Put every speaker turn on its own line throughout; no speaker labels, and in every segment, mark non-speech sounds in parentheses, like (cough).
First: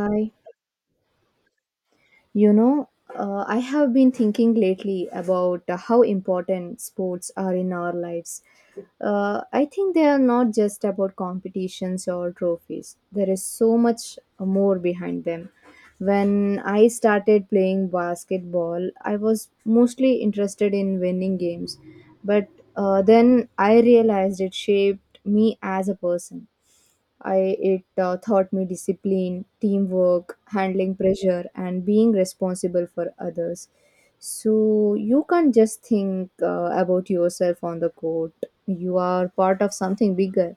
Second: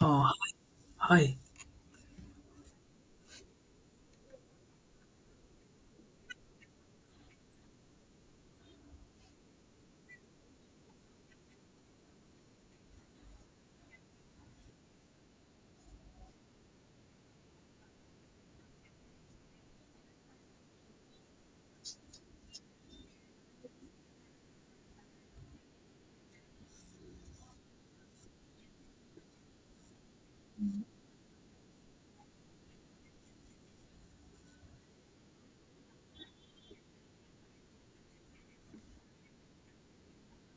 Uh, Hi.
You know, I have been thinking lately about how important sports are in our lives. I think they are not just about competitions or trophies. There is so much more behind them. When I started playing basketball, I was mostly interested in winning games, but then I realized it shaped me as a person. I it taught me discipline, teamwork, handling pressure, and being responsible for others. So you can't just think about yourself on the court. You are part of something bigger.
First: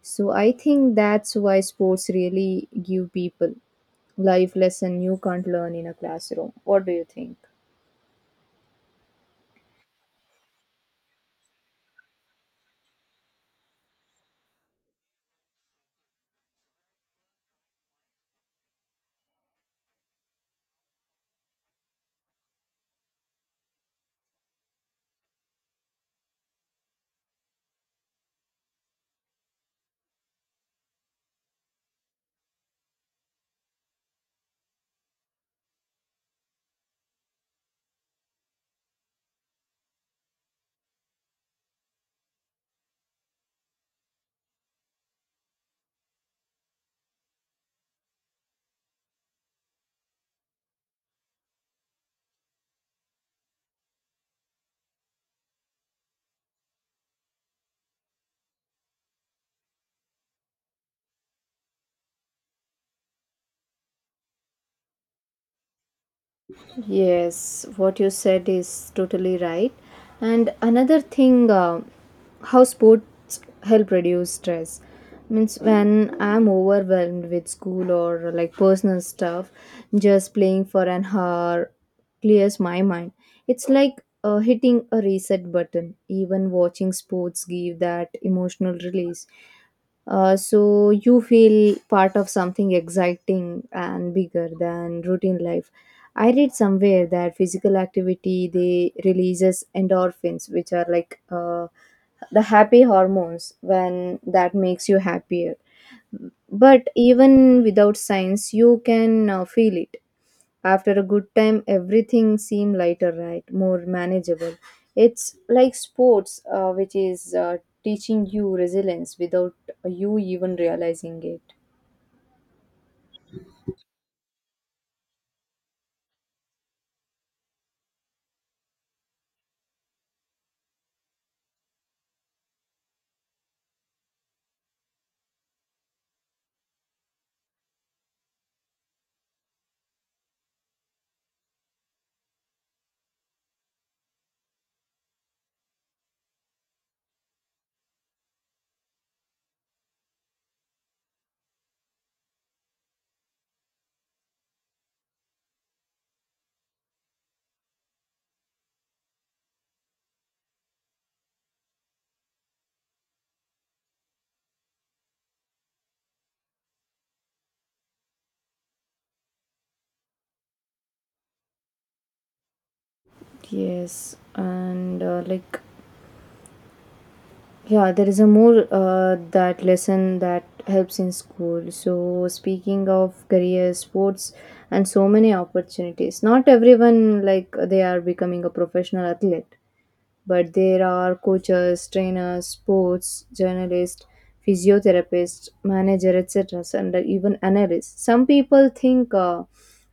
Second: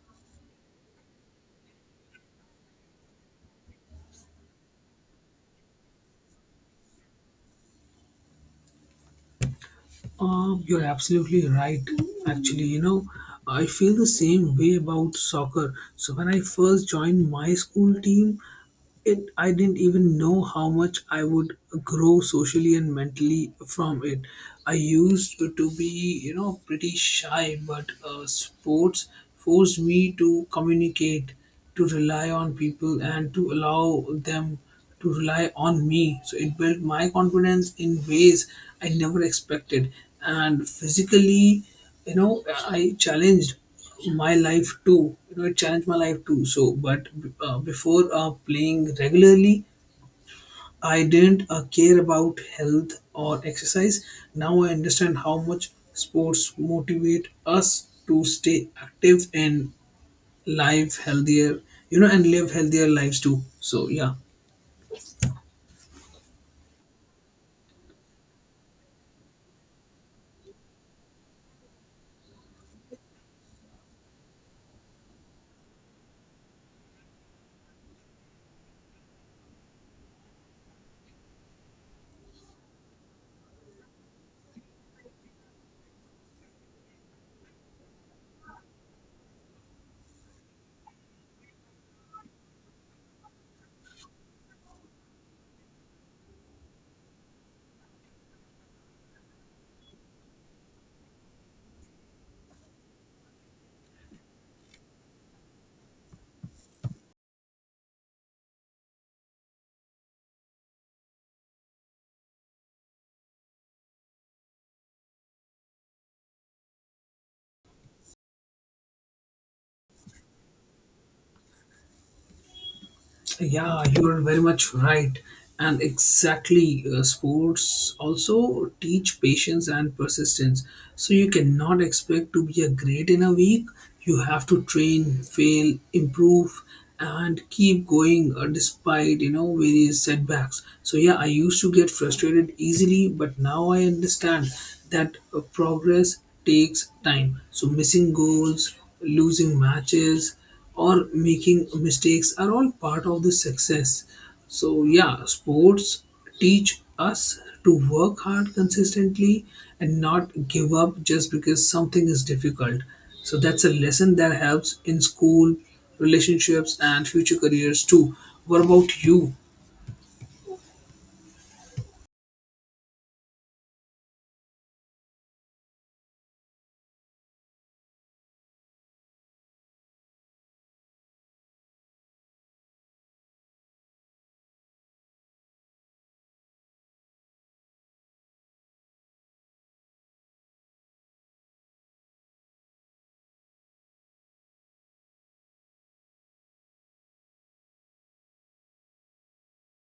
So I think that's why sports really give people life lesson you can't learn in a classroom. What do you think?
You're absolutely right. Actually, I feel the same way about soccer. So when I first joined my school team, it I didn't even know how much I would grow socially and mentally from it. I used to be, pretty shy, but sports forced me to communicate, to rely on people, and to allow them to rely on me. So it built my confidence in ways I never expected. And physically, I challenged my life too. It challenged my life too. So, but before playing regularly, I didn't care about health or exercise. Now I understand how much sports motivate us to stay active and live healthier, you know, and live healthier lives too. So, yeah.
Yes, what you said is totally right. And another thing, how sports help reduce stress. Means when I'm overwhelmed with school or like personal stuff, just playing for an hour clears my mind. It's like hitting a reset button. Even watching sports give that emotional release. So you feel part of something exciting and bigger than routine life. I read somewhere that physical activity they releases endorphins, which are like the happy hormones when that makes you happier. But even without science, you can feel it. After a good time, everything seem lighter, right? More manageable. It's like sports, which is teaching you resilience without you even realizing it.
Yeah, you're very much right. And exactly, sports also teach patience and persistence. So you cannot expect to be a great in a week. You have to train, fail, improve, and keep going despite various setbacks. So yeah, I used to get frustrated easily, but now I understand that progress takes time. So missing goals, losing matches, or making mistakes are all part of the success. So, yeah, sports teach us to work hard consistently and not give up just because something is difficult. So, that's a lesson that helps in school, relationships, and future careers too. What about you?
Yes, and like Yeah, there is a more that lesson that helps in school. So speaking of career, sports, and so many opportunities, not everyone like they are becoming a professional athlete, but there are coaches, trainers, sports journalists, physiotherapists, managers, etc., and even analysts. Some people think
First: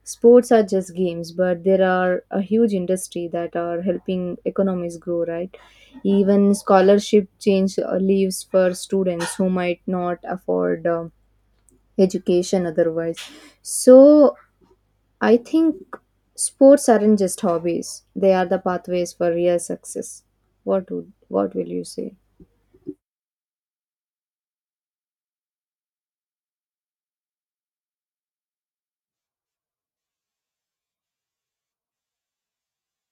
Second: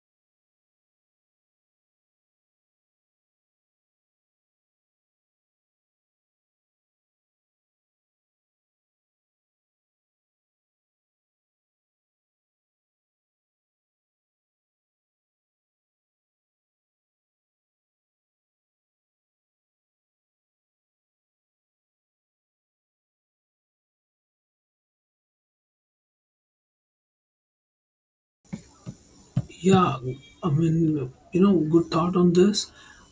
sports are just games, but there are a huge industry that are helping economies grow. Right? Even scholarship change leaves for students who might not afford education otherwise. So I think sports aren't just hobbies. They are the pathways for real success. What will you say?
Yeah, I mean, good thought on this.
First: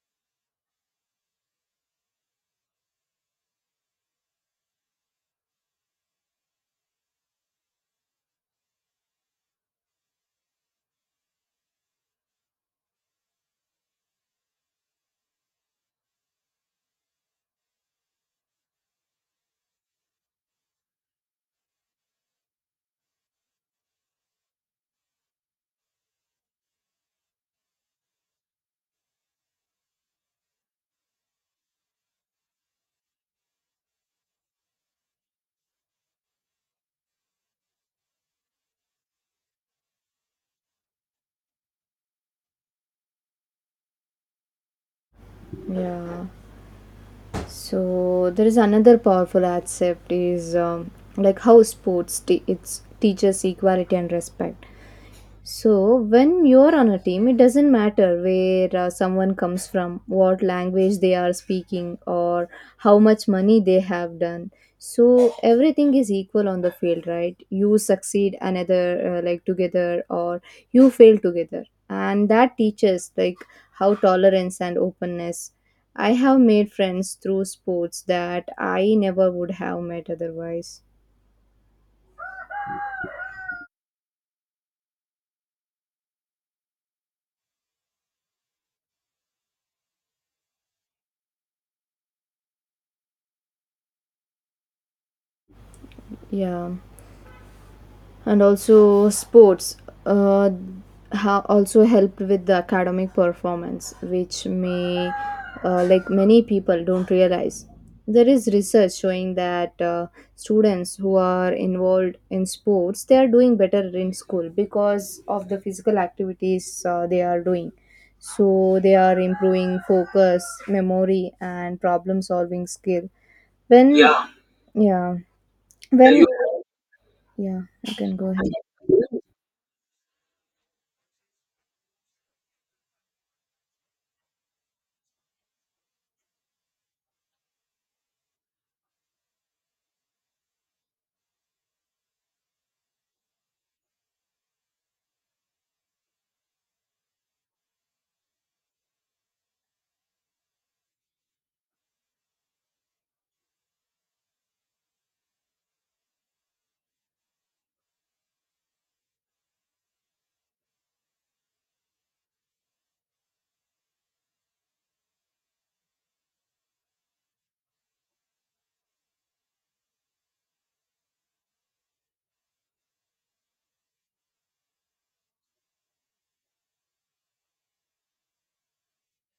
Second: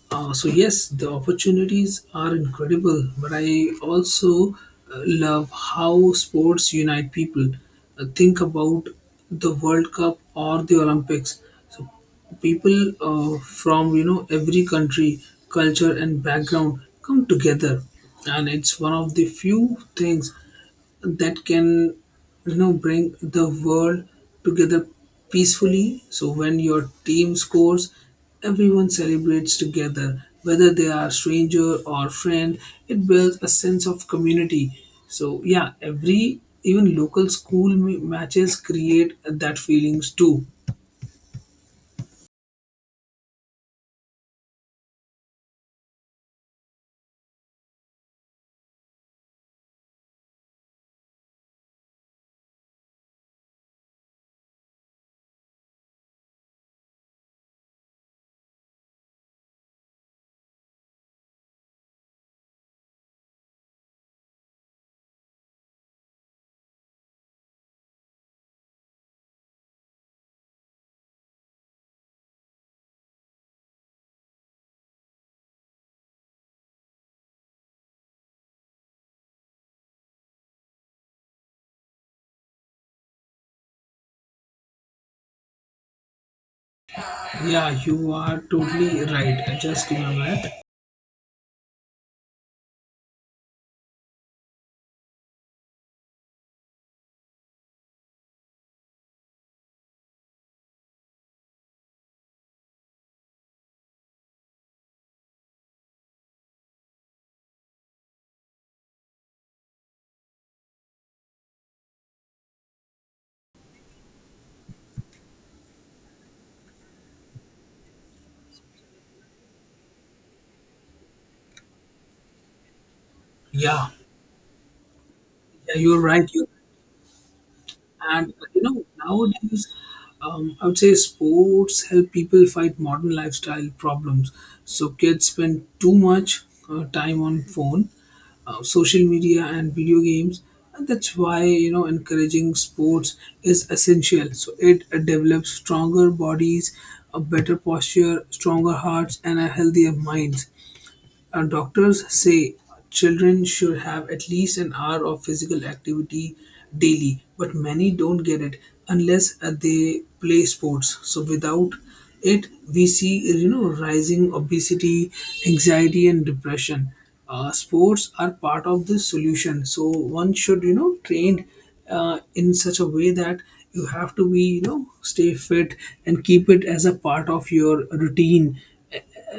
So, yes, the opportunities are incredible, but I also love how sports unite people. Think about the World Cup or the Olympics. So, people from every country, culture, and background come together, and it's one of the few things that can bring the world together peacefully. So when your team scores, everyone celebrates together, whether they are stranger or friend. It builds a sense of community. So yeah, every even local school matches create that feelings too.
Yeah. So there is another powerful aspect is like how sports te- it's teaches equality and respect. So when you're on a team, it doesn't matter where someone comes from, what language they are speaking, or how much money they have done. So everything is equal on the field, right? You succeed another, together, or you fail together. And that teaches, like, how tolerance and openness. I have made friends through sports that I never would have met otherwise.
Yeah, you are totally right. I just remember that.
Yeah. And also sports uh, also helped with the academic performance which may many people don't realize. There is research showing that students who are involved in sports they are doing better in school because of the physical activities they are doing. So they are improving focus memory and problem solving skill.
Yeah,
When Yeah. Yeah,
yeah, you're
when you
right.
yeah, you can go
And
ahead.
nowadays, I would say sports help people fight modern lifestyle problems. So kids spend too much time on phone, social media, and video games. And that's why encouraging sports is essential. So it develops stronger bodies, a better posture, stronger hearts, and a healthier minds. Doctors say children should have at least an hour of physical activity daily, but many don't get it unless they play sports. So without it, we see rising obesity, anxiety, and depression. Sports are part of the solution. So one should train in such a way that you have to be, stay fit and keep it as a part of your routine,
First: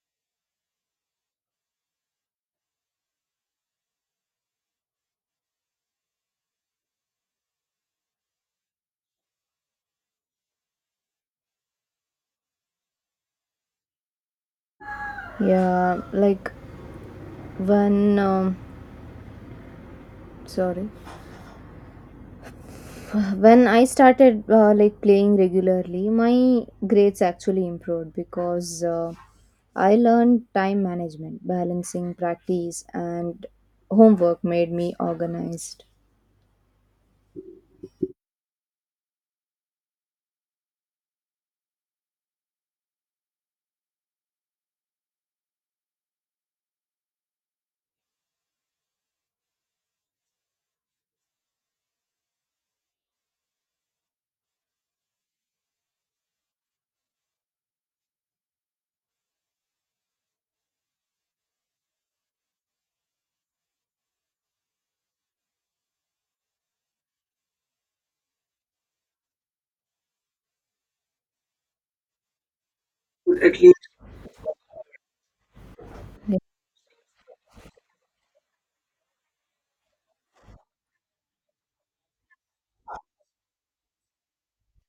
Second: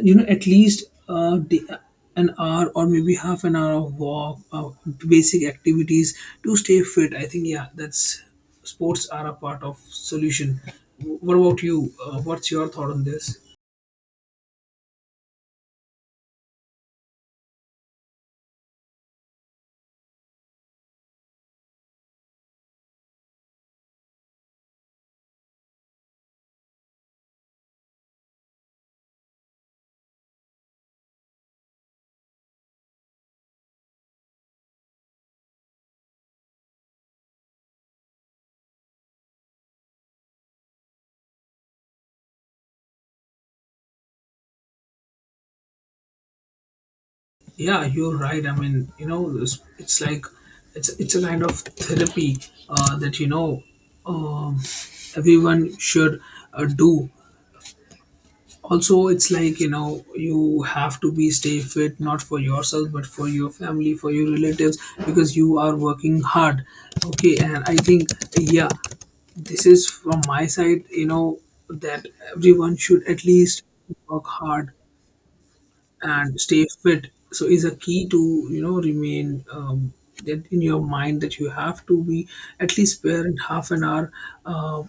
at least an hour or maybe half an hour of walk, basic activities to stay fit. I think, yeah, that's sports are a part of solution. What about you? What's your thought on this?
Yeah, like when um, sorry, when I started playing regularly, my grades actually improved because I learned time management, balancing practice and homework made me organized.
Yeah, you're right. I mean, it's like it's a kind of therapy, that um, everyone should do. Also, it's like, you have to be stay fit, not for yourself but for your family, for your relatives, because you are working hard. Okay, and I think, yeah, this is from my side, that everyone should at
At
least
least.
work hard and stay fit. So is a key to remain, that in your mind that you have to be at least spare in half an hour, uh,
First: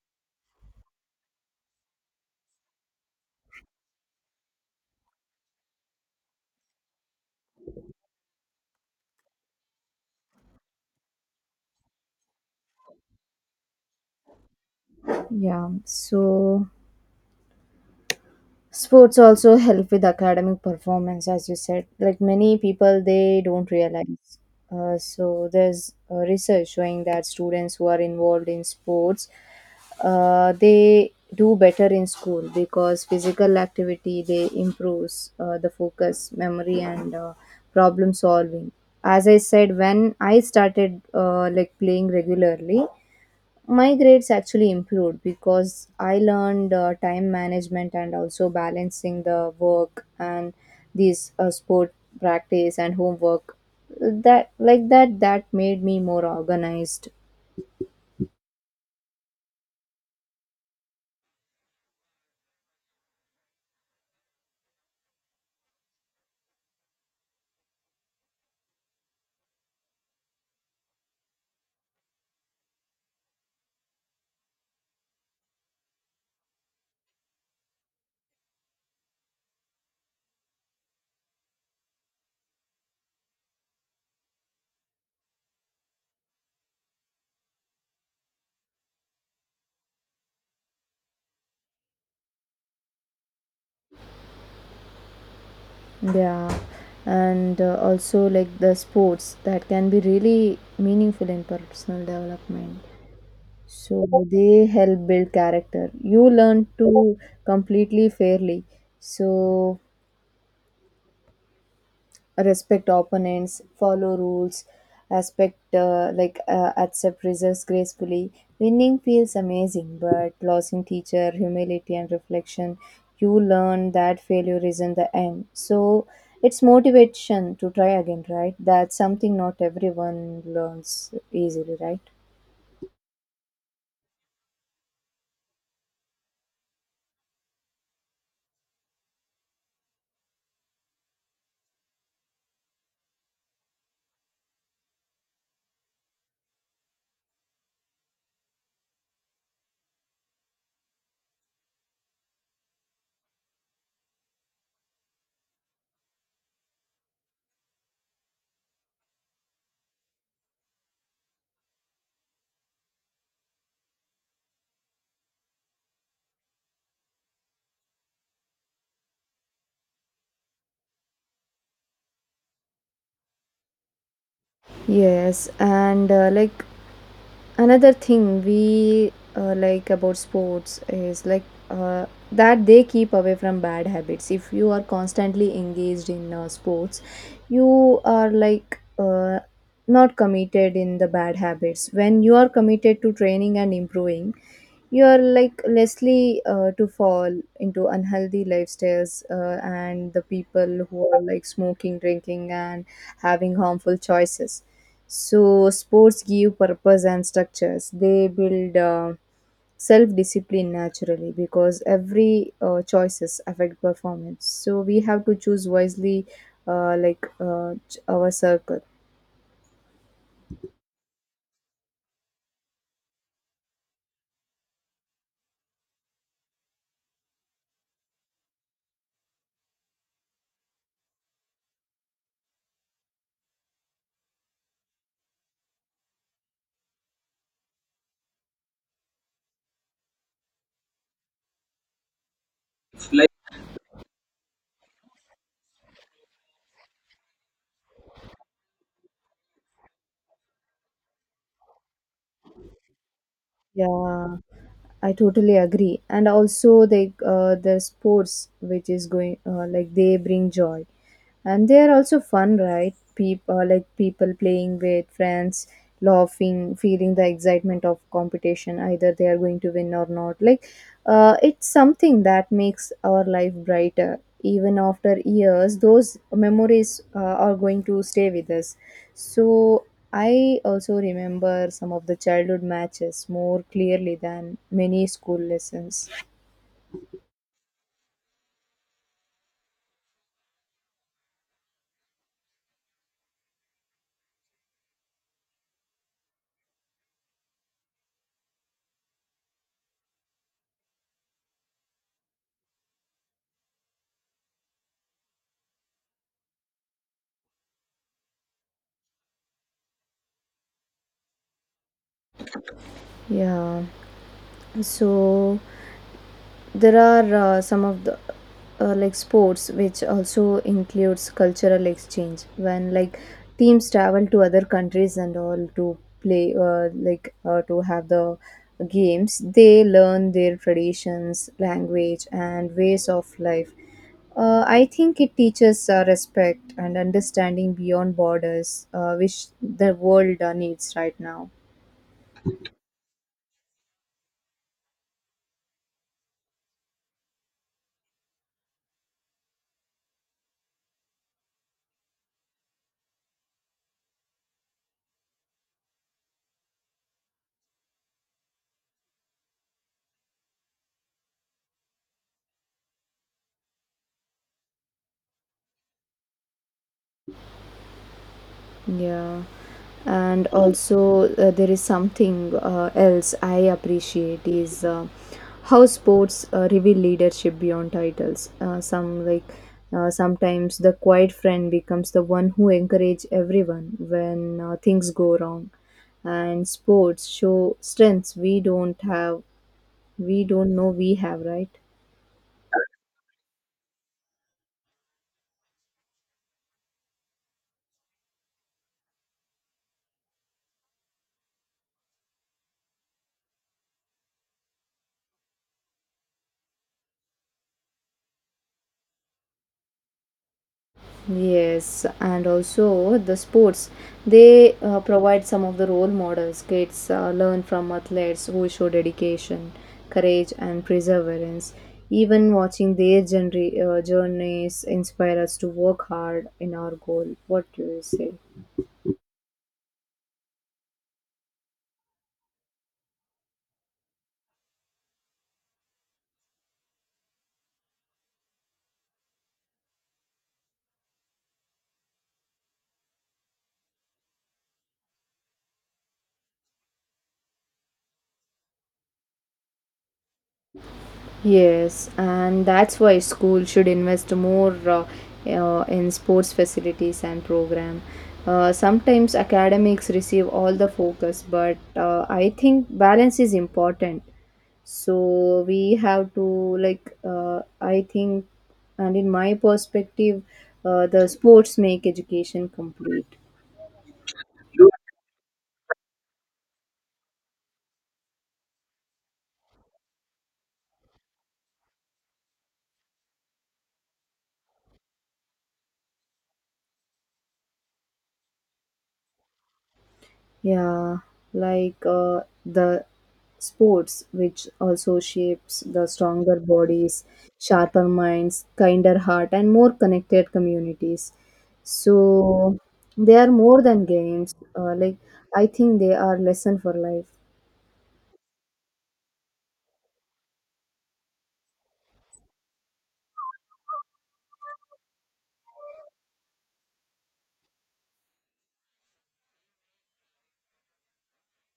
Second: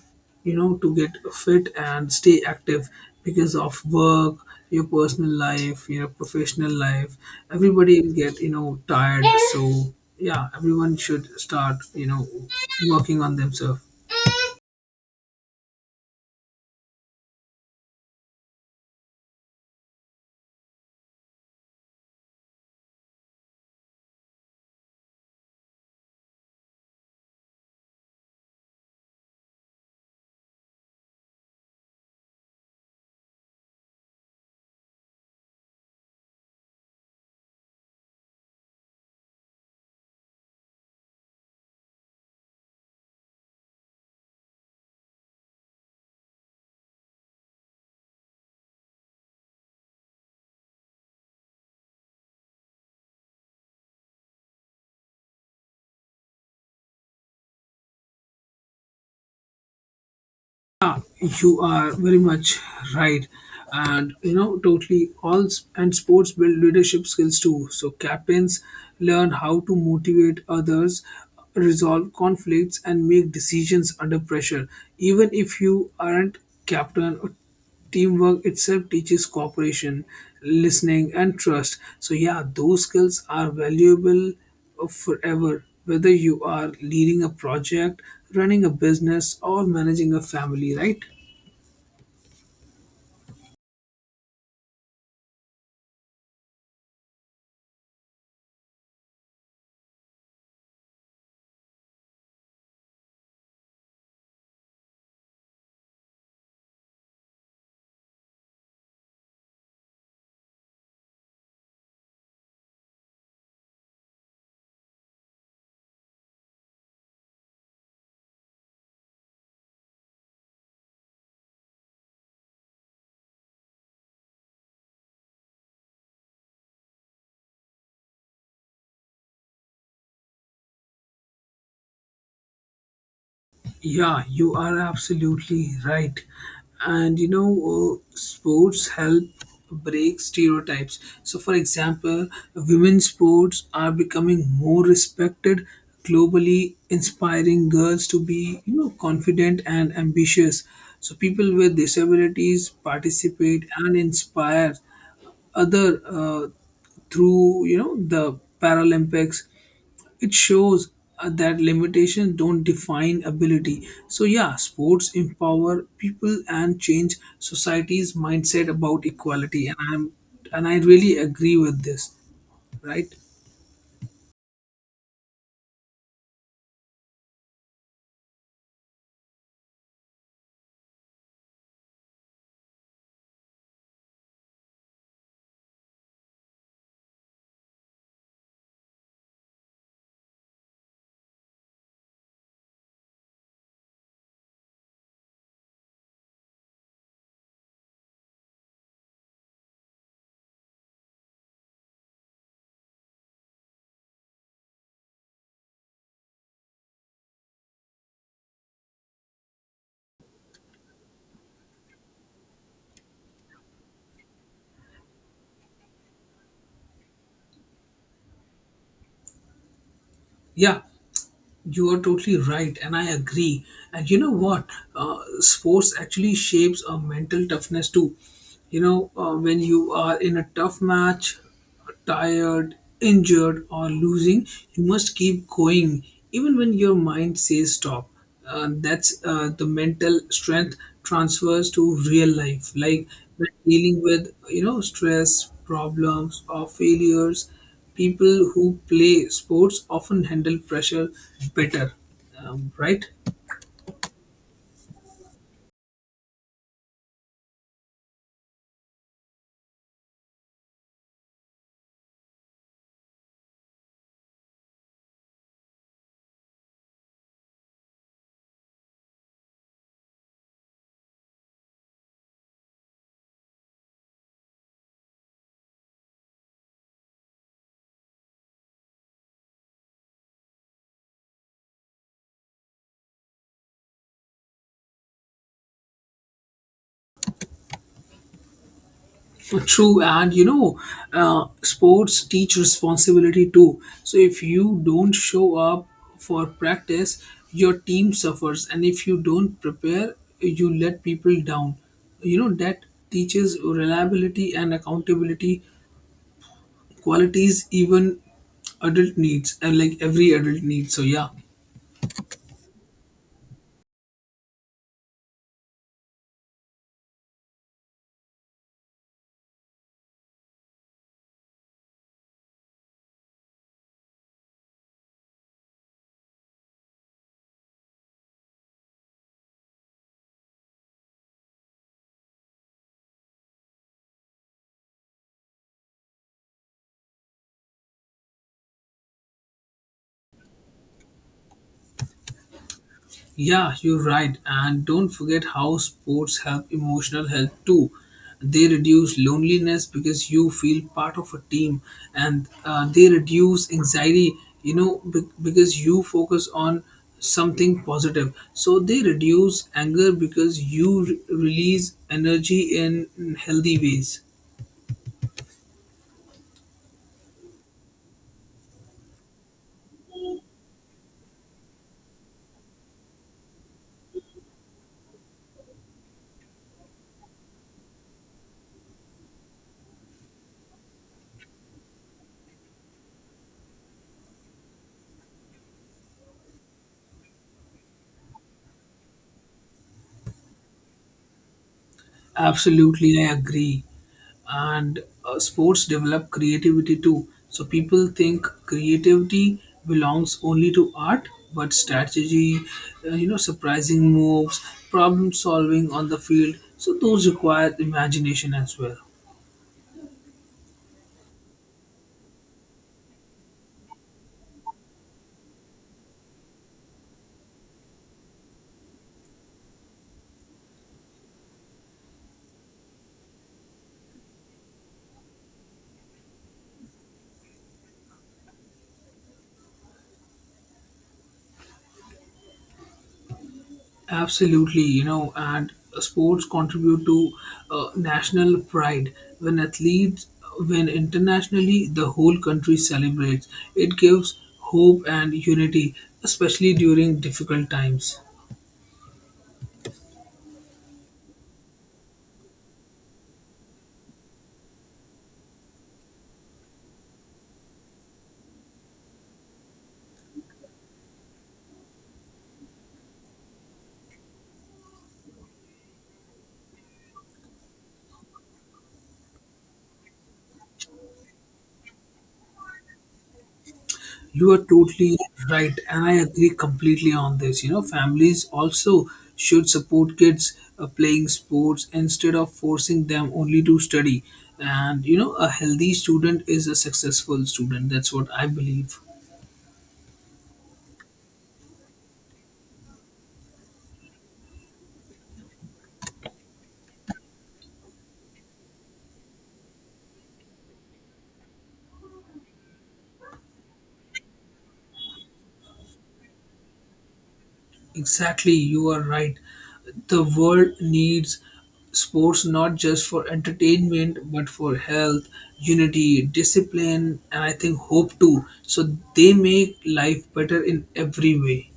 to get fit and stay active. Because of work, your personal life, your professional life, everybody will get tired. So yeah, everyone should start working on themselves.
Yeah, so sports also help with academic performance, as you said. Like many people, they don't realize. So there's research showing that students who are involved in sports they do better in school because physical activity they improves the focus memory and problem solving. As I said, when I started playing regularly, my grades actually improved because I learned time management and also balancing the work and these sport practice and homework that like that that made me more organized.
Yeah, you are very much right, and totally. And sports build leadership skills too. So captains learn how to motivate others, resolve conflicts, and make decisions under pressure. Even if you aren't captain, teamwork itself teaches cooperation, listening, and trust. So, yeah, those skills are valuable forever, whether you are leading a project, running a business, or managing a family, right?
Yeah, and also like the sports that can be really meaningful in personal development. So they help build character. You learn to completely fairly. So respect opponents, follow rules, aspect like accept results gracefully. Winning feels amazing, but losing teacher humility and reflection. You learn that failure isn't the end. So it's motivation to try again, right? That's something not everyone learns easily, right?
Yeah, you are absolutely right. And sports help break stereotypes. So, for example, women's sports are becoming more respected globally, inspiring girls to be, confident and ambitious. So, people with disabilities participate and inspire other, through the paralympics. It shows, that limitations don't define ability. So yeah, sports empower people and change society's mindset about equality. And I really agree with this, right?
Yes, and another thing we about sports is like that they keep away from bad habits. If you are constantly engaged in sports, you are not committed in the bad habits. When you are committed to training and improving, you are like lessly to fall into unhealthy lifestyles, and the people who are like smoking drinking and having harmful choices. So sports give purpose and structures. They build self-discipline naturally because every choices affect performance. So we have to choose wisely, our circle.
Yeah. You are totally right, and I agree. And you know what? Sports actually shapes a mental toughness too. When you are in a tough match, tired, injured, or losing, you must keep going even when your mind says stop. That's, the mental strength transfers to real life,
It's
like
like
when dealing with stress problems or failures. People who play sports often handle pressure better, right?
Yeah, I totally agree. And also, they the sports which is going they bring joy, and they are also fun, right? People like people playing with friends, laughing, feeling the excitement of competition either they are going to win or not like it's something that makes our life brighter. Even after years those memories are going to stay with us. So I also remember some of the childhood matches more clearly than many school lessons.
True, and sports teach responsibility too. So if you don't show up for practice, your team suffers, and if you don't prepare, you let people down. That teaches reliability and accountability qualities, even adult needs, and like every adult needs. So, yeah.
Yeah, so there are some of the sports which also includes cultural exchange when like teams travel to other countries and all to play to have the games. They learn their traditions language and ways of life. I think it teaches respect and understanding beyond borders, which the world needs right now.
Yeah, you're right. And don't forget how sports help emotional health too. They reduce loneliness because you feel part of a team, and they reduce anxiety, because you focus on something positive. So they reduce anger because you release energy in healthy ways.
Yeah. And also, there is something else I appreciate is how sports reveal leadership beyond titles. Sometimes the quiet friend becomes the one who encourage everyone when things go wrong, and sports show strengths we don't have, we don't know we have, right?
Absolutely, I agree. And sports develop creativity too. So people think creativity belongs only to art, but strategy, surprising moves, problem solving on the field. So those require imagination as well.
Yes, and also the sports, they provide some of the role models. Kids learn from athletes who show dedication, courage, and perseverance. Even watching their journeys inspire us to work hard in our goal. What do you say?
Absolutely, and sports contribute to national pride. When athletes win internationally, the whole country celebrates. It gives hope and unity, especially during difficult times.
Yes, and that's why school should invest more in sports facilities and program. Sometimes academics receive all the focus, but I think balance is important. So we have to like uh, I think, and in my perspective, the sports make education complete.
You are totally right, and I agree completely on this. Families also should support kids playing sports instead of forcing them only to study. And a healthy student is a successful student. That's what I believe.
Yeah, like the sports, which also shapes the stronger bodies, sharper minds, kinder heart, and more connected communities. So they are more than games. I think they are lesson for life.
Exactly, you are right. The world needs sports not just for entertainment but for health, unity, discipline, and I think hope too. So they make life better in every way.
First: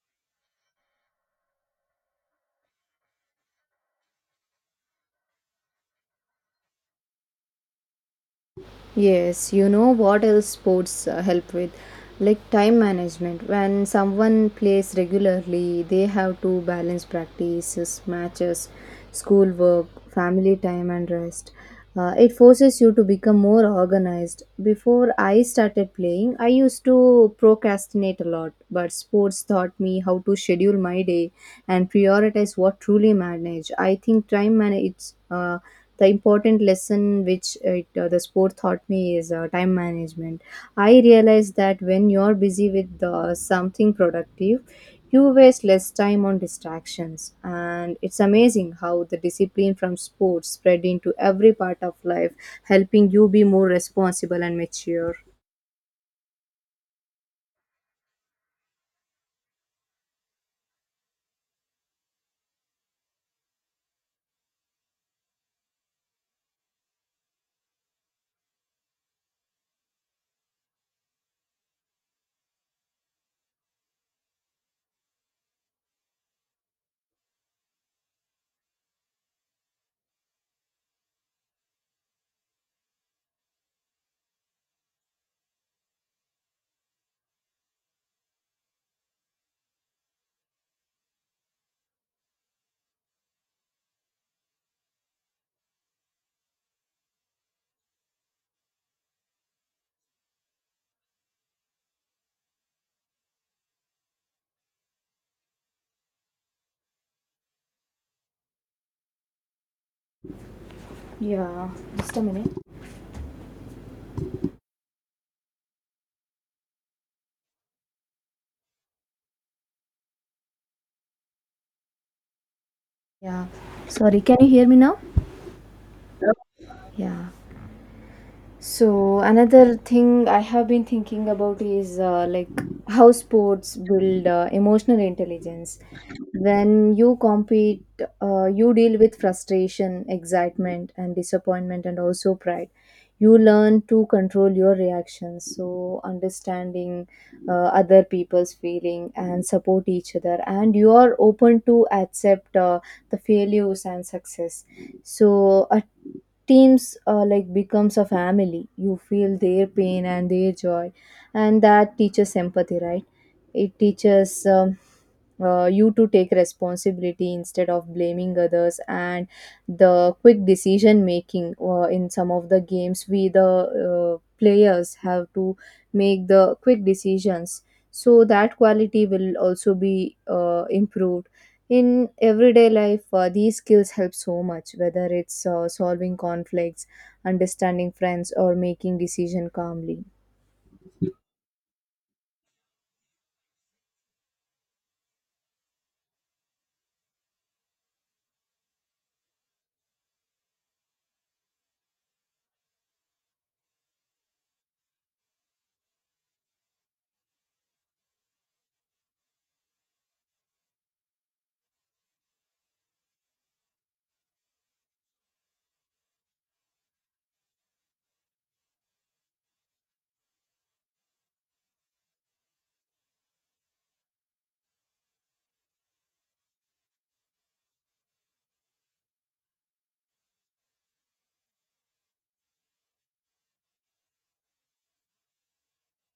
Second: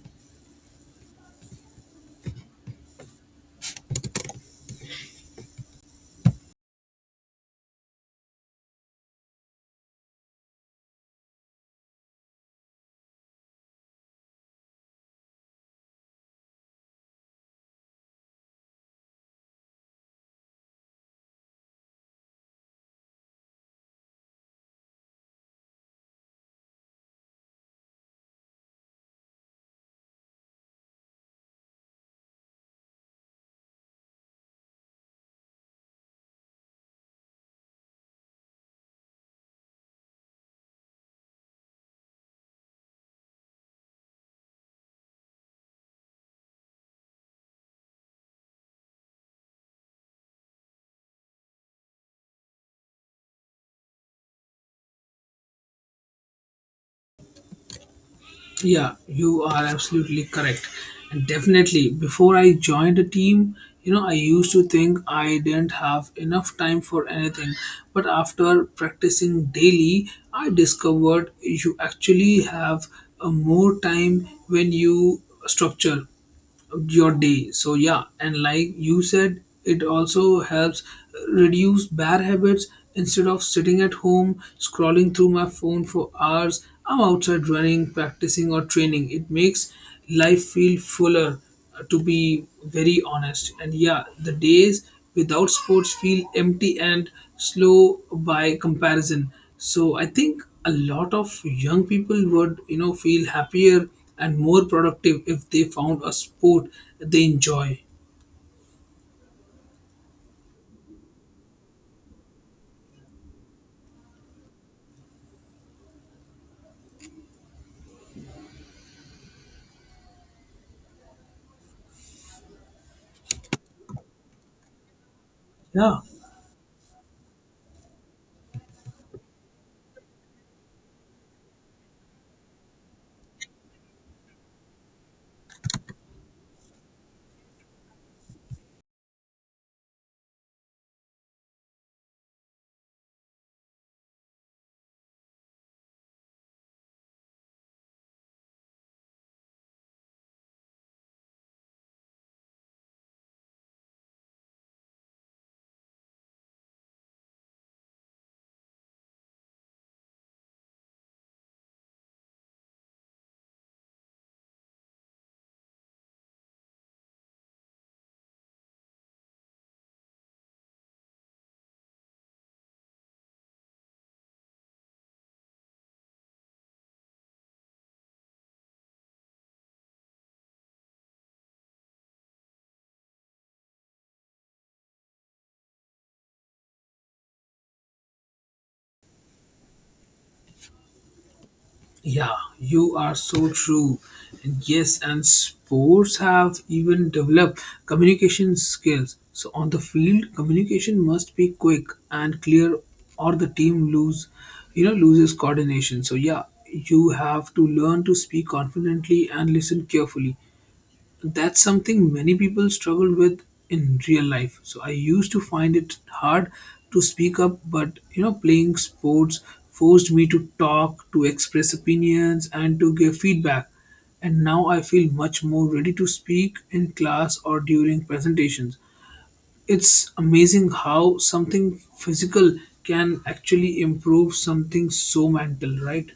Yes, you know what else sports help with? Like time management. When someone plays regularly, they have to balance practices, matches, schoolwork, family time, and rest. It forces you to become more organized. Before I started playing, I used to procrastinate a lot, but sports taught me how to schedule my day and prioritize what truly matters. I think time manage. The important lesson which the sport taught me is time management. I realized that when you're busy with something productive, you waste less time on distractions, and it's amazing how the discipline from sports spread into every part of life, helping you be more responsible and mature.
Yeah, you are absolutely correct. And definitely, before I joined the team, I used to think I didn't have enough time for anything. But after practicing daily, I discovered you actually have a more time when you structure your day. So yeah, and like you said, it also helps reduce bad habits. Instead of sitting at home scrolling through my phone for hours, I'm outside running, practicing, or training. It makes life feel fuller, to be very honest. And yeah, the days without sports feel empty and slow by comparison. So I think a lot of young people would, feel happier and more productive if they found a sport they enjoy.
Yeah, just a minute. Yeah, sorry, can you hear me now?
Yeah.
Yeah. So another thing I have been thinking about is how sports build emotional intelligence. When you compete, you deal with frustration, excitement, and disappointment, and also pride. You learn to control your reactions, so understanding other people's feeling and support each other, and you are open to accept the failures and success. So a teams becomes a family. You feel their pain and their joy, and that teaches empathy, right? It teaches you to take responsibility instead of blaming others, and the quick decision making in some of the games we the players have to make the quick decisions. So that quality will also be improved in everyday life. These skills help so much whether it's solving conflicts, understanding friends, or making decision calmly.
Yeah, you are so true. And yes, and sports have even developed communication skills. So on the field, communication must be quick and clear, or the team loses coordination. So yeah, you have to learn to speak confidently and listen carefully. That's something many people struggle with in real life. So I used to find it hard to speak up, but playing sports forced me to talk, to express opinions, and to give feedback. And now I feel much more ready to speak in class or during presentations. It's amazing how something physical can actually improve something so mental, right?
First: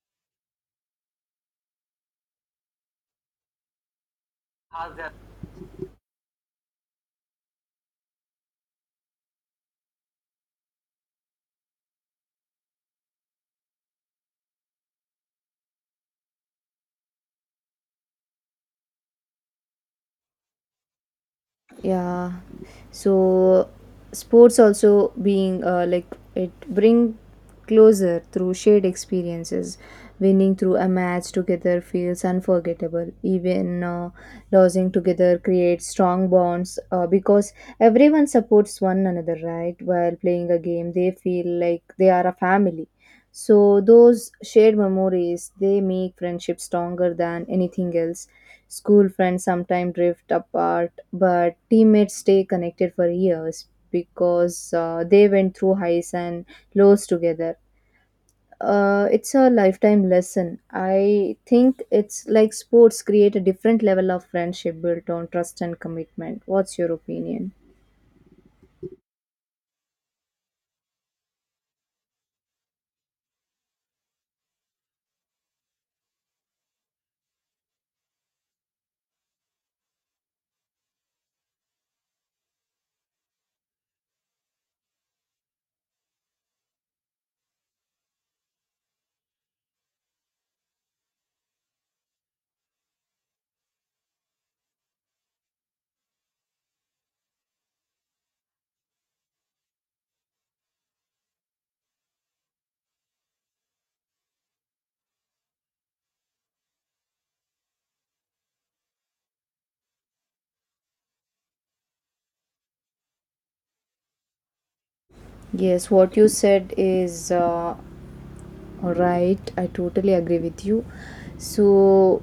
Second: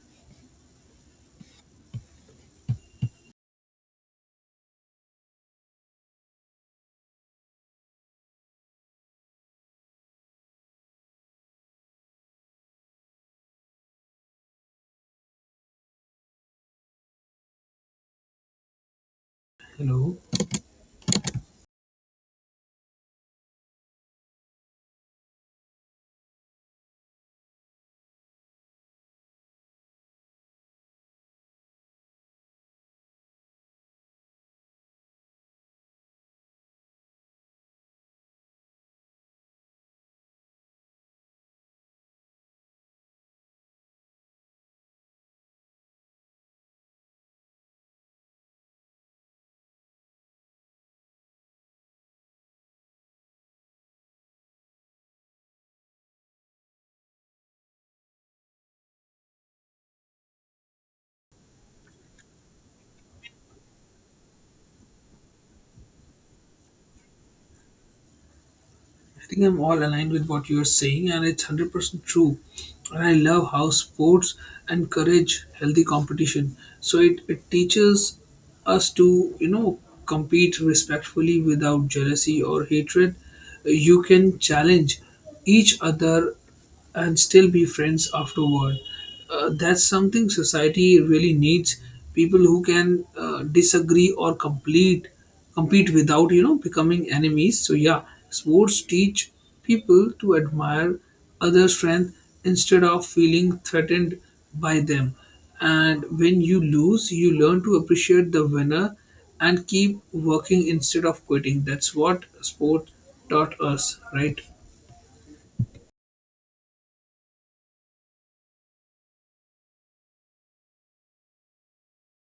Hello.
Yeah, so sports also being it bring closer through shared experiences. Winning through a match together feels unforgettable. Even losing together creates strong bonds because everyone supports one another, right? While playing a game they feel like they are a family. So those shared memories they make friendship stronger than anything else. School friends sometimes drift apart, but teammates stay connected for years because they went through highs and lows together. It's a lifetime lesson. I think it's like sports create a different level of friendship built on trust and commitment. What's your opinion?
I think I'm all aligned with what you're saying, and it's 100% true. And I love how sports encourage healthy competition. So it teaches us to, compete respectfully without jealousy or hatred. You can challenge each other and still be friends afterward. That's something society really needs. People who can disagree or complete compete without becoming enemies. So yeah, sports teach people to admire other strength instead of feeling threatened by them. And when you lose, you learn to appreciate the winner and keep working instead of quitting. That's what sport taught us, right?
Yes, what you said is right. I totally agree with you. So,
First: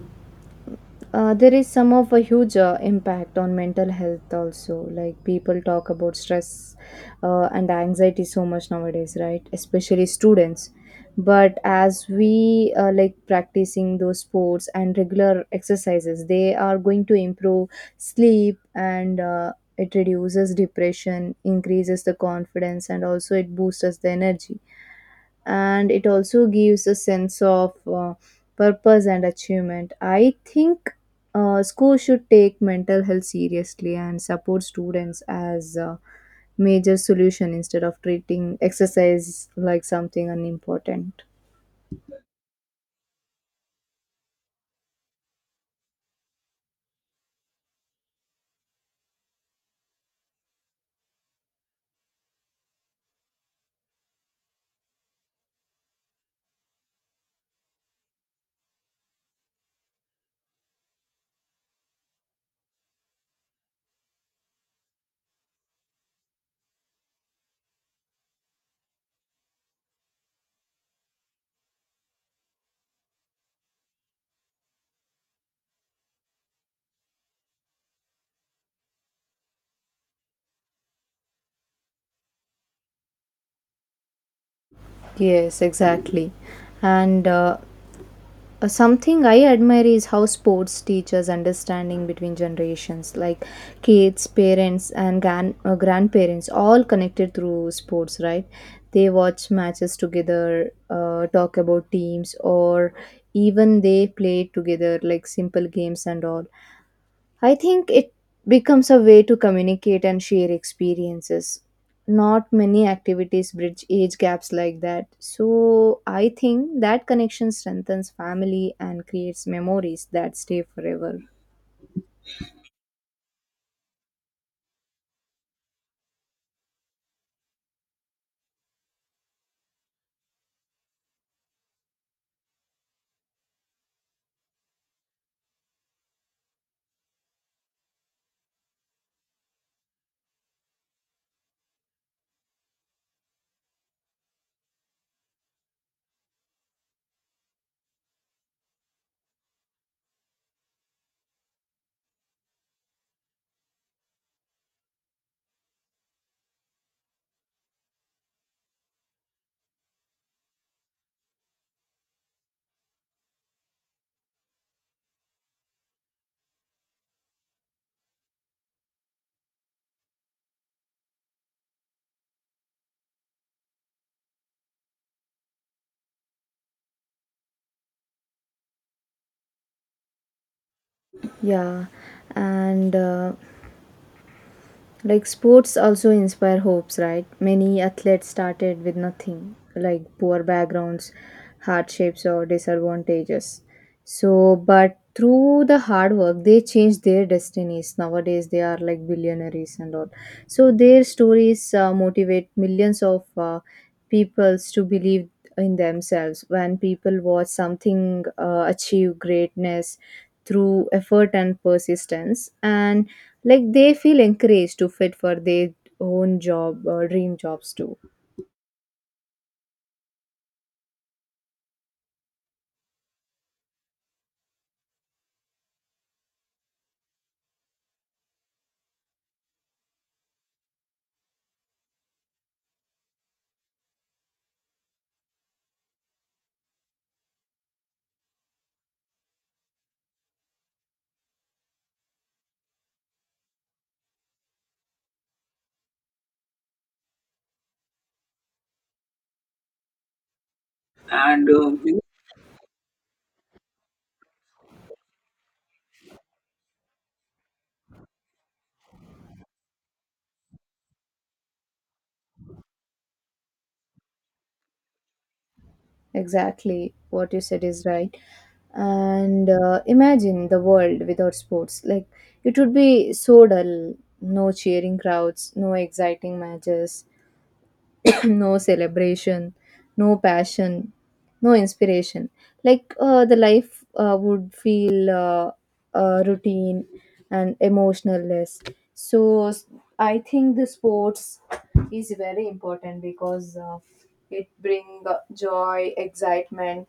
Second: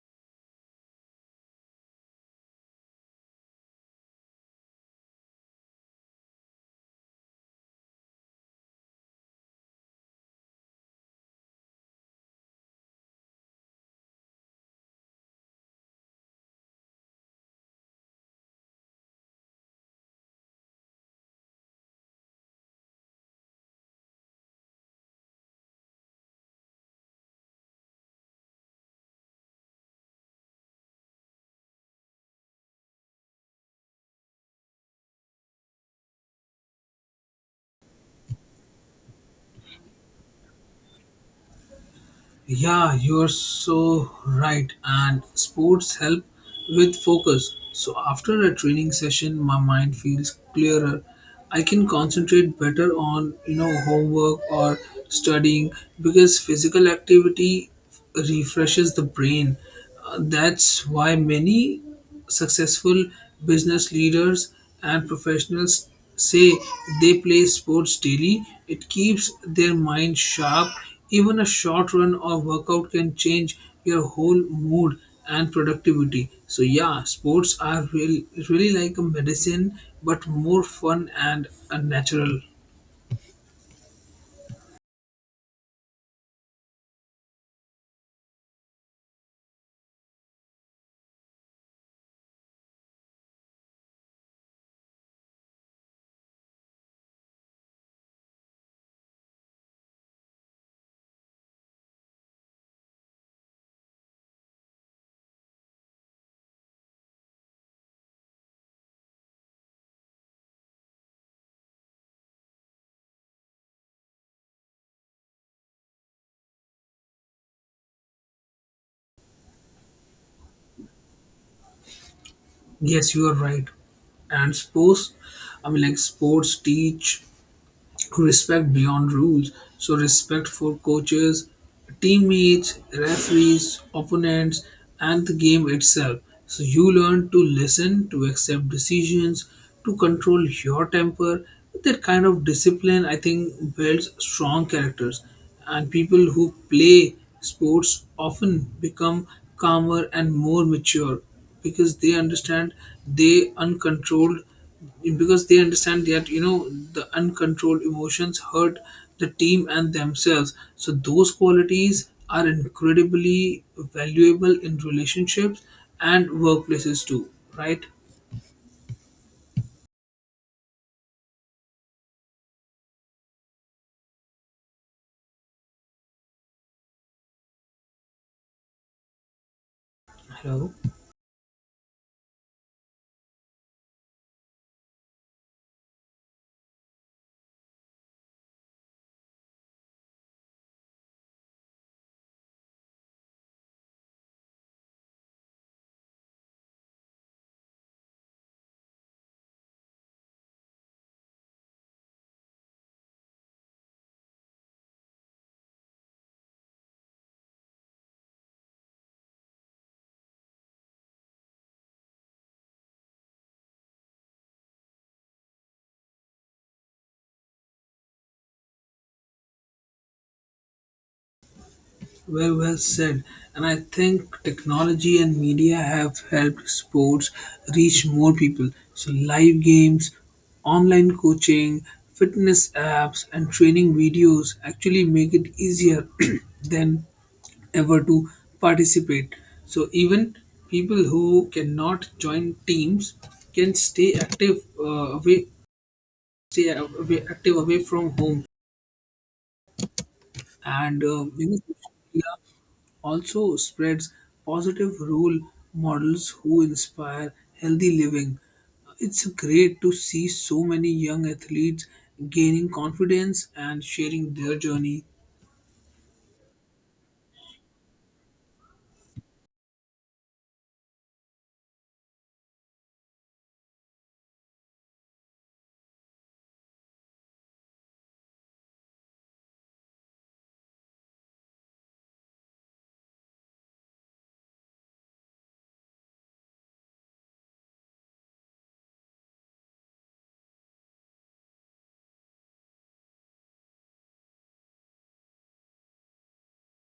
there is some of a huge impact on mental health also, like people talk about stress and anxiety so much nowadays, right? Especially students. But as we like practicing those sports and regular exercises, they are going to improve sleep, and it reduces depression, increases the confidence, and also it boosts the energy, and it also gives a sense of purpose and achievement. I think school should take mental health seriously and support students as a major solution instead of treating exercise like something unimportant.
Yeah, you're so right. And sports help with focus. So after a training session, my mind feels clearer. I can concentrate better on, homework or studying because physical activity refreshes the brain. That's why many successful business leaders and professionals say they play sports daily. It keeps their mind sharp. Even a short run or workout can change your whole mood and productivity. So yeah, sports are really really like a medicine, but more fun and natural.
Yes, exactly. And Something I admire is how sports teaches understanding between generations, like kids, parents, and grandparents, all connected through sports, right? They watch matches together, talk about teams, or even they play together, like simple games and all. I think it becomes a way to communicate and share experiences. Not many activities bridge age gaps like that. So I think that connection strengthens family and creates memories that stay forever.
Yes, you are right and sports I mean like sports teach respect beyond rules. So respect for coaches, teammates, referees, opponents, and the game itself. So you learn to listen, to accept decisions, to control your temper. That kind of discipline, I think, builds strong characters. And people who play sports often become calmer and more mature because they understand they uncontrolled because they understand that the uncontrolled emotions hurt the team and themselves, so those qualities are incredibly valuable in relationships and workplaces too, right? Hello?
Yeah, and like sports also inspire hopes, right? Many athletes started with nothing, like poor backgrounds, hardships, or disadvantages. So, but through the hard work, they changed their destinies. Nowadays, they are like billionaires and all. So, their stories motivate millions of peoples to believe in themselves. When people watch something achieve greatness through effort and persistence, and like they feel encouraged to fit for their own job or dream jobs too.
Very well said. And I think technology and media have helped sports reach more people. So, live games, online coaching, fitness apps, and training videos actually make it easier (clears throat) than ever to participate. So, even people who cannot join teams can stay active, stay away, active away from home, and
And you
know, also spreads positive role models who inspire healthy living. It's great to see so many young athletes gaining confidence and sharing their journey.
Exactly what you said is right. And imagine the world without sports, like it would be so dull. No cheering crowds, no exciting matches, (coughs) (clears throat) no celebration, no passion, no inspiration. Like the life would feel routine and emotionless. So s- I think the sports is very important because it bring joy, excitement,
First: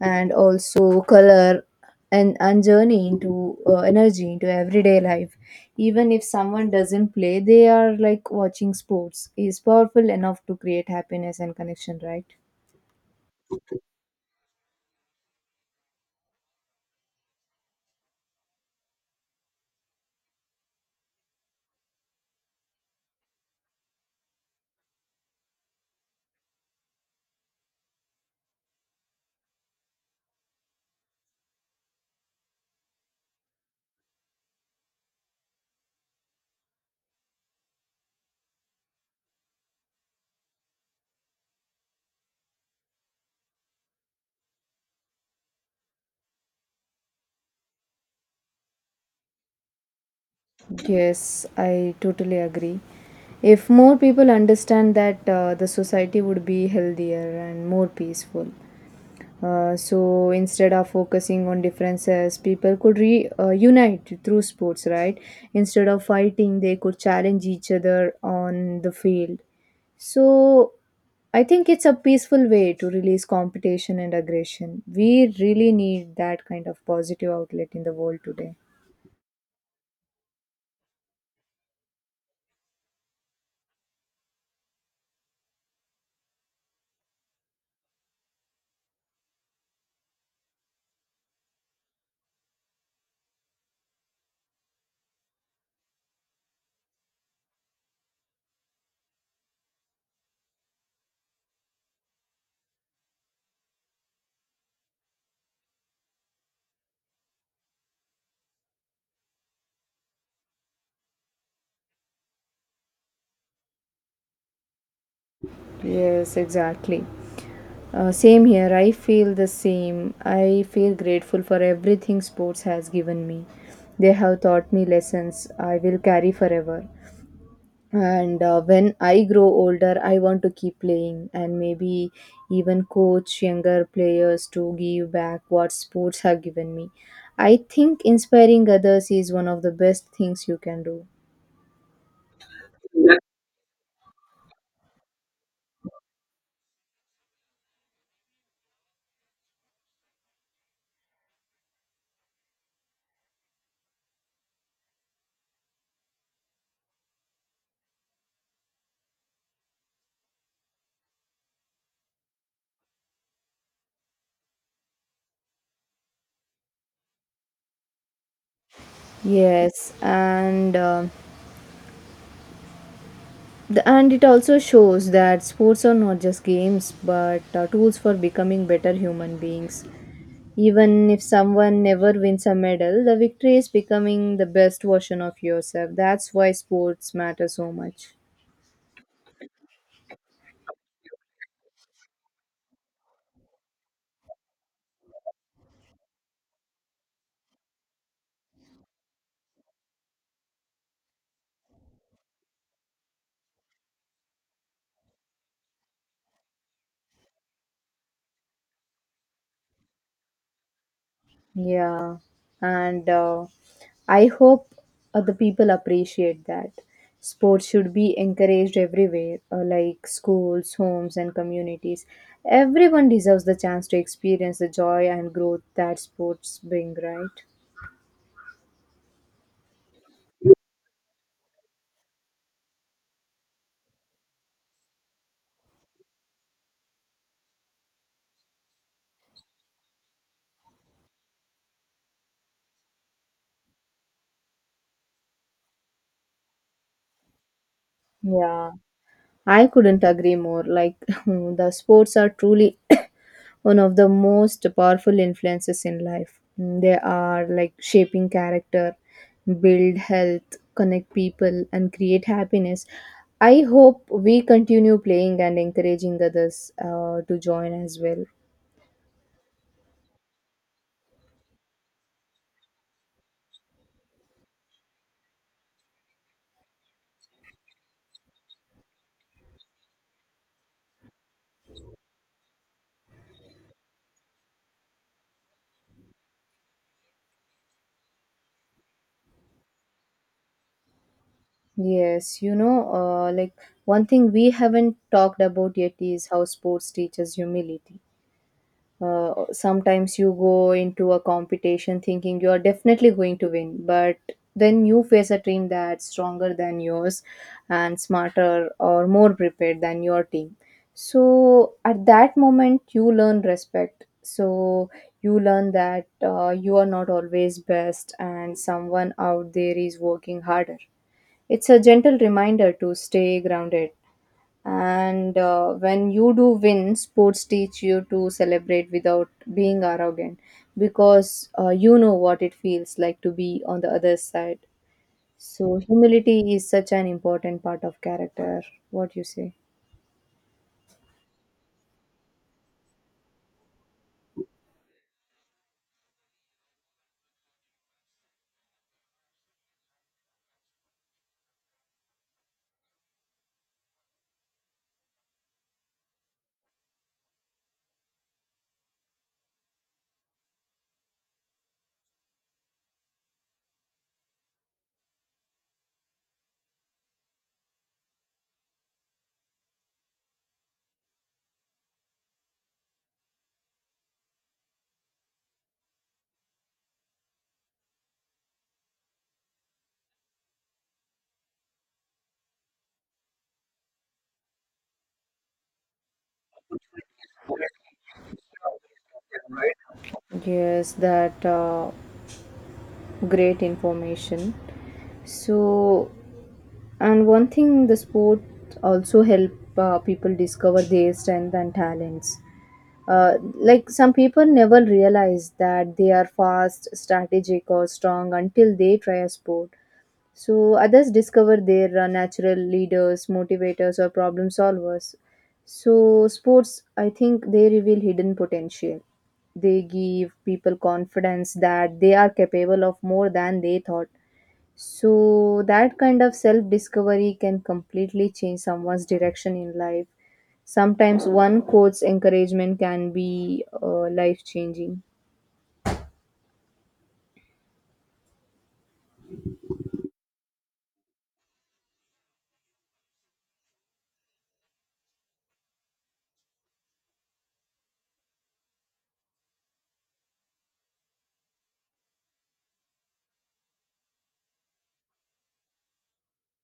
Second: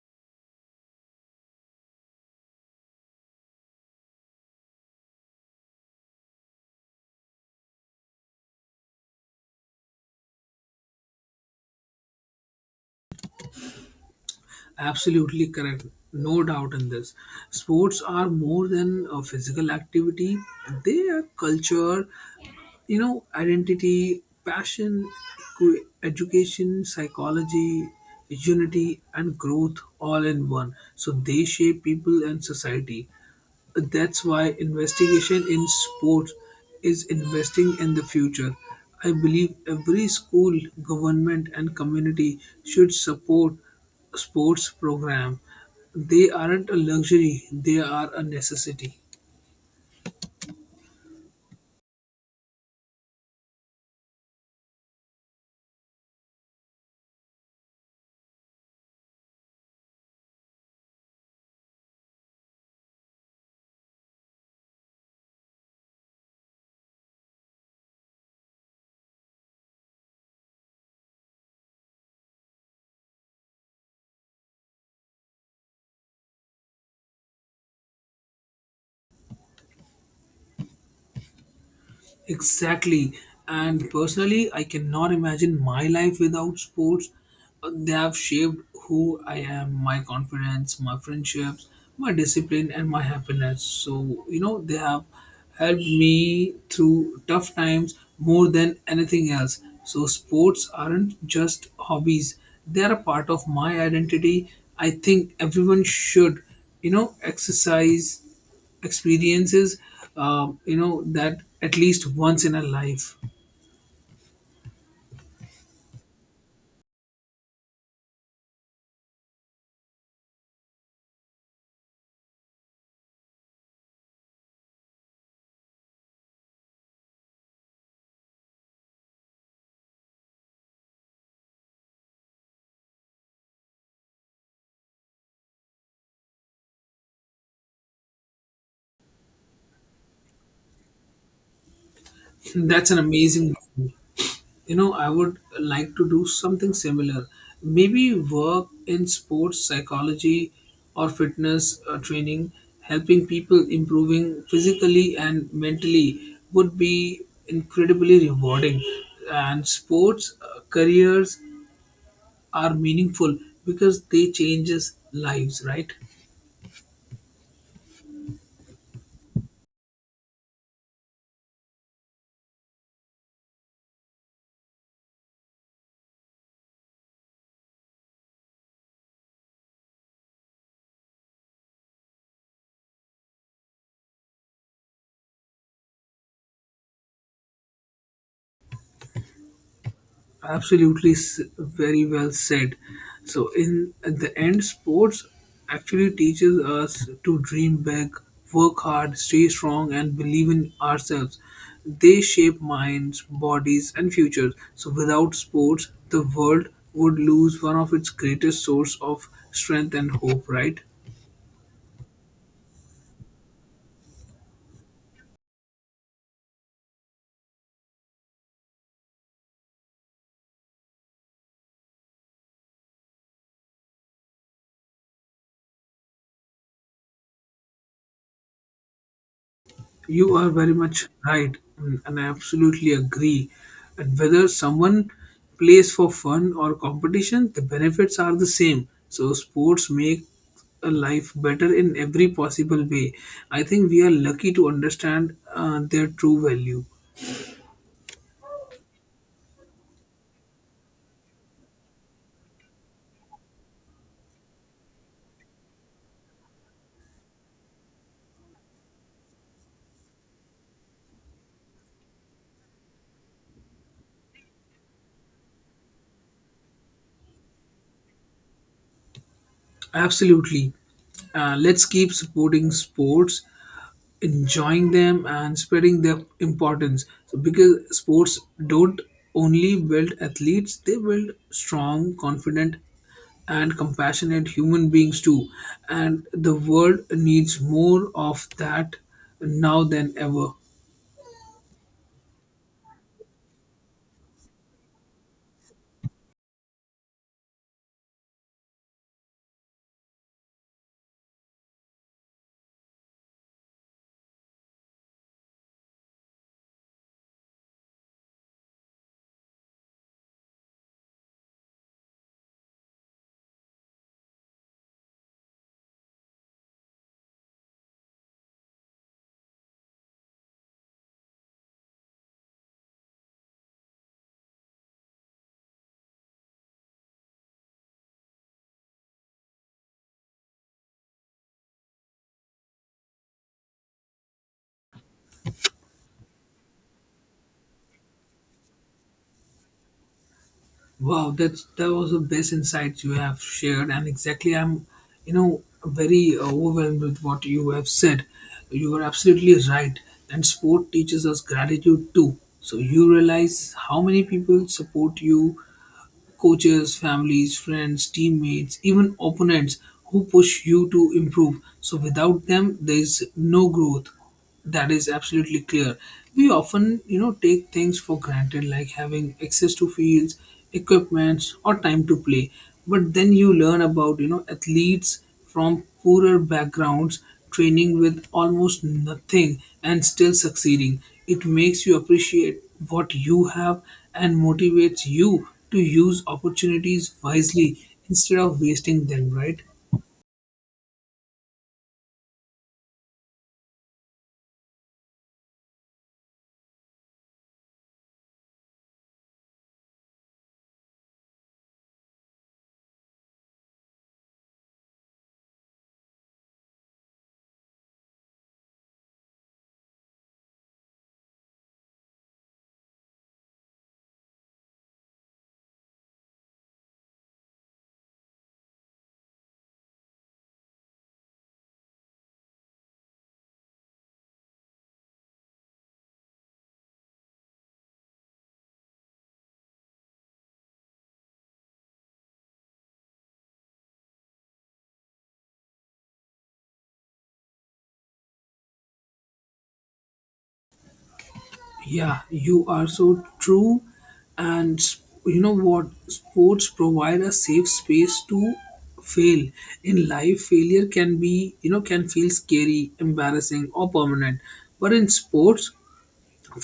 and also color and journey into energy into everyday life. Even if someone doesn't play, they are like watching sports is powerful enough to create happiness and connection, right?
Absolutely correct. No doubt in this. Sports are more than a physical activity, they are culture, you know, identity, passion, education, psychology, unity, and growth all in one. So they shape people and society. That's why investigation in sports is investing in the future. I believe every school, government, and community should support sports program, they aren't a luxury, they are a necessity.
Yes, I totally agree. If more people understand that, the society would be healthier and more peaceful. So instead of focusing on differences, people could unite through sports, right? Instead of fighting, they could challenge each other on the field. So I think it's a peaceful way to release competition and aggression. We really need that kind of positive outlet in the world today.
Exactly. And personally, I cannot imagine my life without sports. They have shaped who I am, my confidence, my friendships, my discipline, and my happiness. So, you know, they have helped me through tough times more than anything else. So, sports aren't just hobbies, they are a part of my identity. I think everyone should, you know, exercise experiences you know, that at least once in a life.
Yes, exactly. Same here. I feel the same. I feel grateful for everything sports has given me. They have taught me lessons I will carry forever. And when I grow older, I want to keep playing and maybe even coach younger players to give back what sports have given me. I think inspiring others is one of the best things you can do.
(laughs) That's an amazing goal. You know, I would like to do something similar, maybe work in sports psychology or fitness training. Helping people improving physically and mentally would be incredibly rewarding, and sports careers are meaningful because they changes lives, right?
Yes, and and it also shows that sports are not just games but tools for becoming better human beings. Even if someone never wins a medal, the victory is becoming the best version of yourself. That's why sports matter so much.
Absolutely, very well said. So, in at the end, sports actually teaches us to dream big, work hard, stay strong, and believe in ourselves. They shape minds, bodies, and futures. So, without sports, the world would lose one of its greatest source of strength and hope. Right?
Yeah, and I hope other people appreciate that. Sports should be encouraged everywhere, like schools, homes, and communities. Everyone deserves the chance to experience the joy and growth that sports bring, right?
You are very much right, and I absolutely agree. And whether someone plays for fun or competition, the benefits are the same. So, sports make a life better in every possible way. I think we are lucky to understand their true value.
Yeah, I couldn't agree more. Like, (laughs) the sports are truly one of the most powerful influences in life. Mm, they are like shaping character, build health, connect people, and create happiness. I hope we continue playing and encouraging others to join as well.
Absolutely. Let's keep supporting sports, enjoying them, and spreading their importance. So because sports don't only build athletes, they build strong, confident, and compassionate human beings too. And the world needs more of that now than ever.
Yes, you know, like one thing we haven't talked about yet is how sports teaches humility. Sometimes you go into a competition thinking you are definitely going to win, but then you face a team that's stronger than yours and smarter or more prepared than your team. So at that moment you learn respect. So you learn that you are not always best and someone out there is working harder. It's a gentle reminder to stay grounded. And when you do win, sports teach you to celebrate without being arrogant because you know what it feels like to be on the other side. So, humility is such an important part of character. What you say?
Wow, that was the best insights you have shared, and exactly, I'm, you know, very overwhelmed with what you have said. You are absolutely right, and sport teaches us gratitude too. So you realize how many people support you: coaches, families, friends, teammates, even opponents who push you to improve. So without them, there is no growth. That is absolutely clear. We often, you know, take things for granted, like having access to fields, equipments, or time to play. But then you learn about, you know, athletes from poorer backgrounds, training with almost nothing and still succeeding. It makes you appreciate what you have and motivates you to use opportunities wisely instead of wasting them, right?
Yes, that. Great information. So, and one thing the sport also help people discover their strength and talents. Like some people never realize that they are fast, strategic, or strong until they try a sport. So others discover their natural leaders, motivators, or problem solvers. So sports, I think they reveal hidden potential. They give people confidence that they are capable of more than they thought. So that kind of self discovery can completely change someone's direction in life. Sometimes one quote's encouragement can be life changing.
Yeah, you are so true. And you know what? Sports provide a safe space to fail. In life, failure can be, you know, can feel scary, embarrassing, or permanent. But in sports,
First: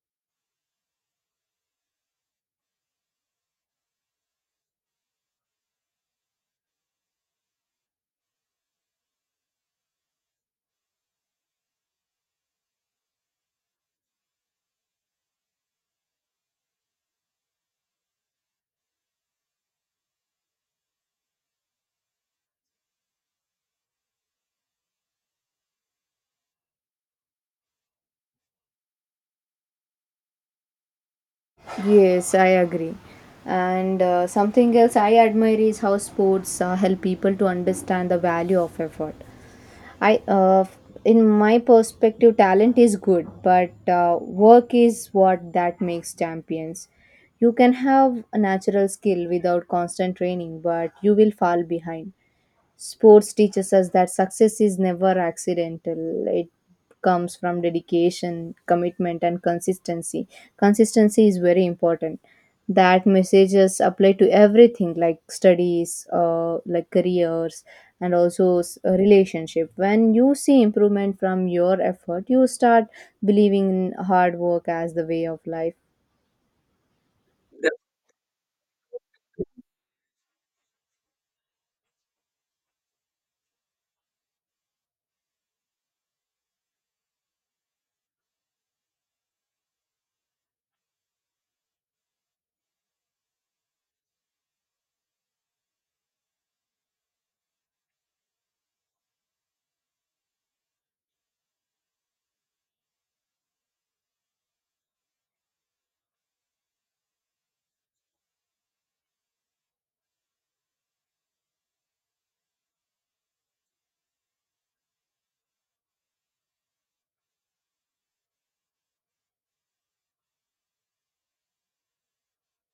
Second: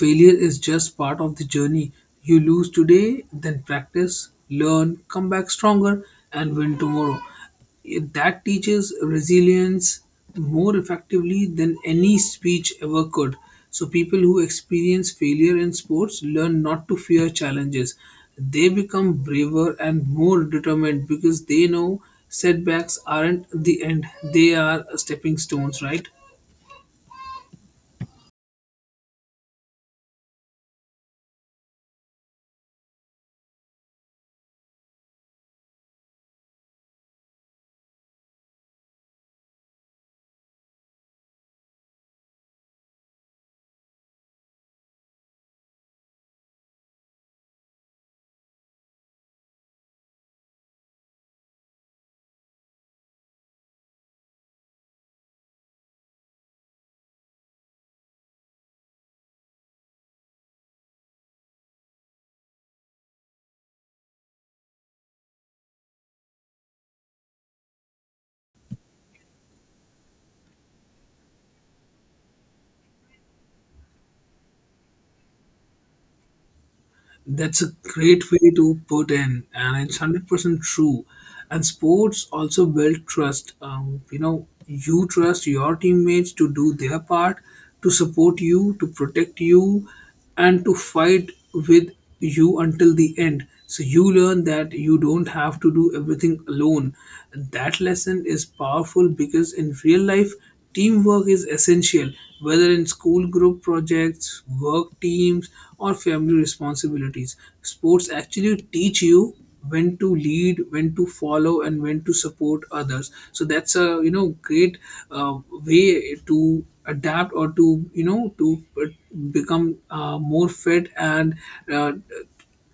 failure is just part of the journey. You lose today, then practice, learn, come back stronger, and win tomorrow. That teaches resilience more effectively than any speech ever could. So, people who experience failure in sports learn not to fear challenges. They become braver and more determined because they know setbacks aren't the end, they are stepping stones, right?
Yes, I agree. And something else I admire is how sports help people to understand the value of effort. I, uh, f- in my perspective, talent is good, but work is what that makes champions. You can have a natural skill without constant training, but you will fall behind. Sports teaches us that success is never accidental. It comes from dedication, commitment, and consistency. Consistency is very important. That messages apply to everything, like studies, like careers, and also a relationship. When you see improvement from your effort, you start believing in hard work as the way of life.
That's a great way to put in, and it's 100% true. And sports also build trust. You know, you trust your teammates to do their part, to support you, to protect you, and to fight with you until the end. So you learn that you don't have to do everything alone. That lesson is powerful because in real life, teamwork is essential, whether in school group projects, work teams, or family responsibilities. Sports actually teach you when to lead, when to follow, and when to support others. So that's a, you know, great way to adapt, or to, you know, to become more fit and uh,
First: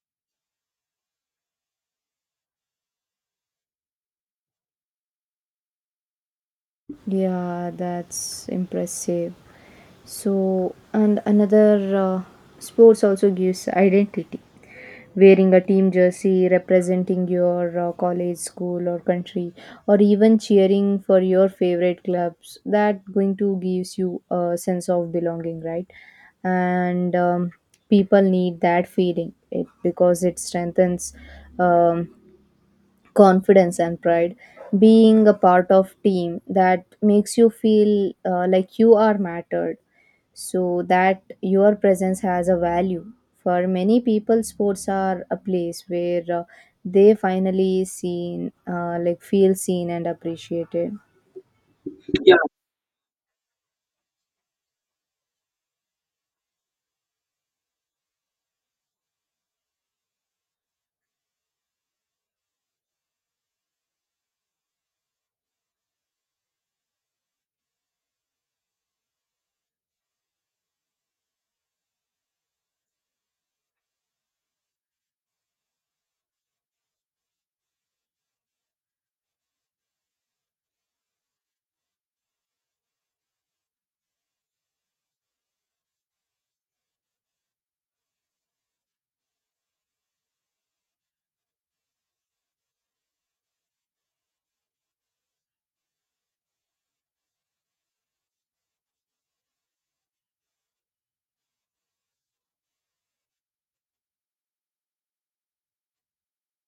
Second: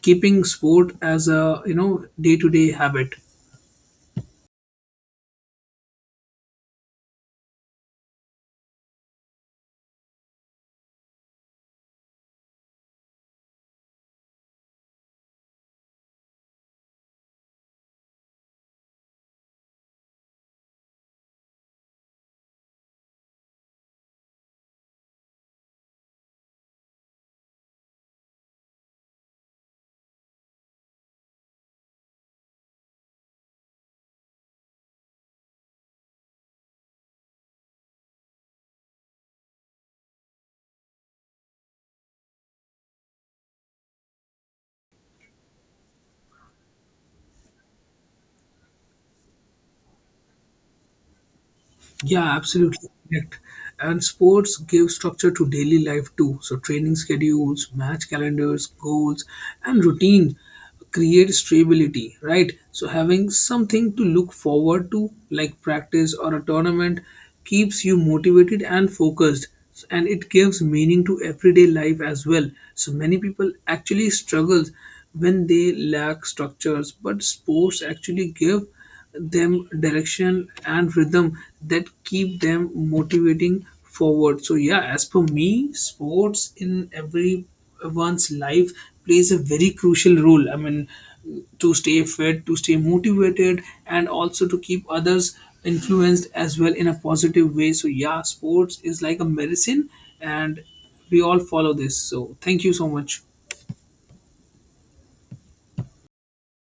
keeping sport as a, you know, day to day habit.
Yeah, that's impressive. So, and another sports also gives identity. Wearing a team jersey, representing your college, school, or country, or even cheering for your favorite clubs, that going to gives you a sense of belonging, right? And people need that feeling it because it strengthens um, confidence and pride. Being a part of team that makes you feel like you are mattered, so that your presence has a value. For many people sports are a place where they finally seen, like feel seen and appreciated.
Yeah, absolutely correct. And sports give structure to daily life too. So training schedules, match calendars, goals, and routine create stability, right? So having something to look forward to, like practice or a tournament, keeps you motivated and focused. And it gives meaning to everyday life as well. So many people actually struggle when they lack structures, but sports actually give them direction and rhythm that keep them motivating forward. So yeah, as per me, sports in everyone's life plays a very crucial role, I mean to stay fit, to stay motivated, and also to keep others influenced as well in a positive way. So yeah, sports is like a medicine, and we all follow this, so thank you so much.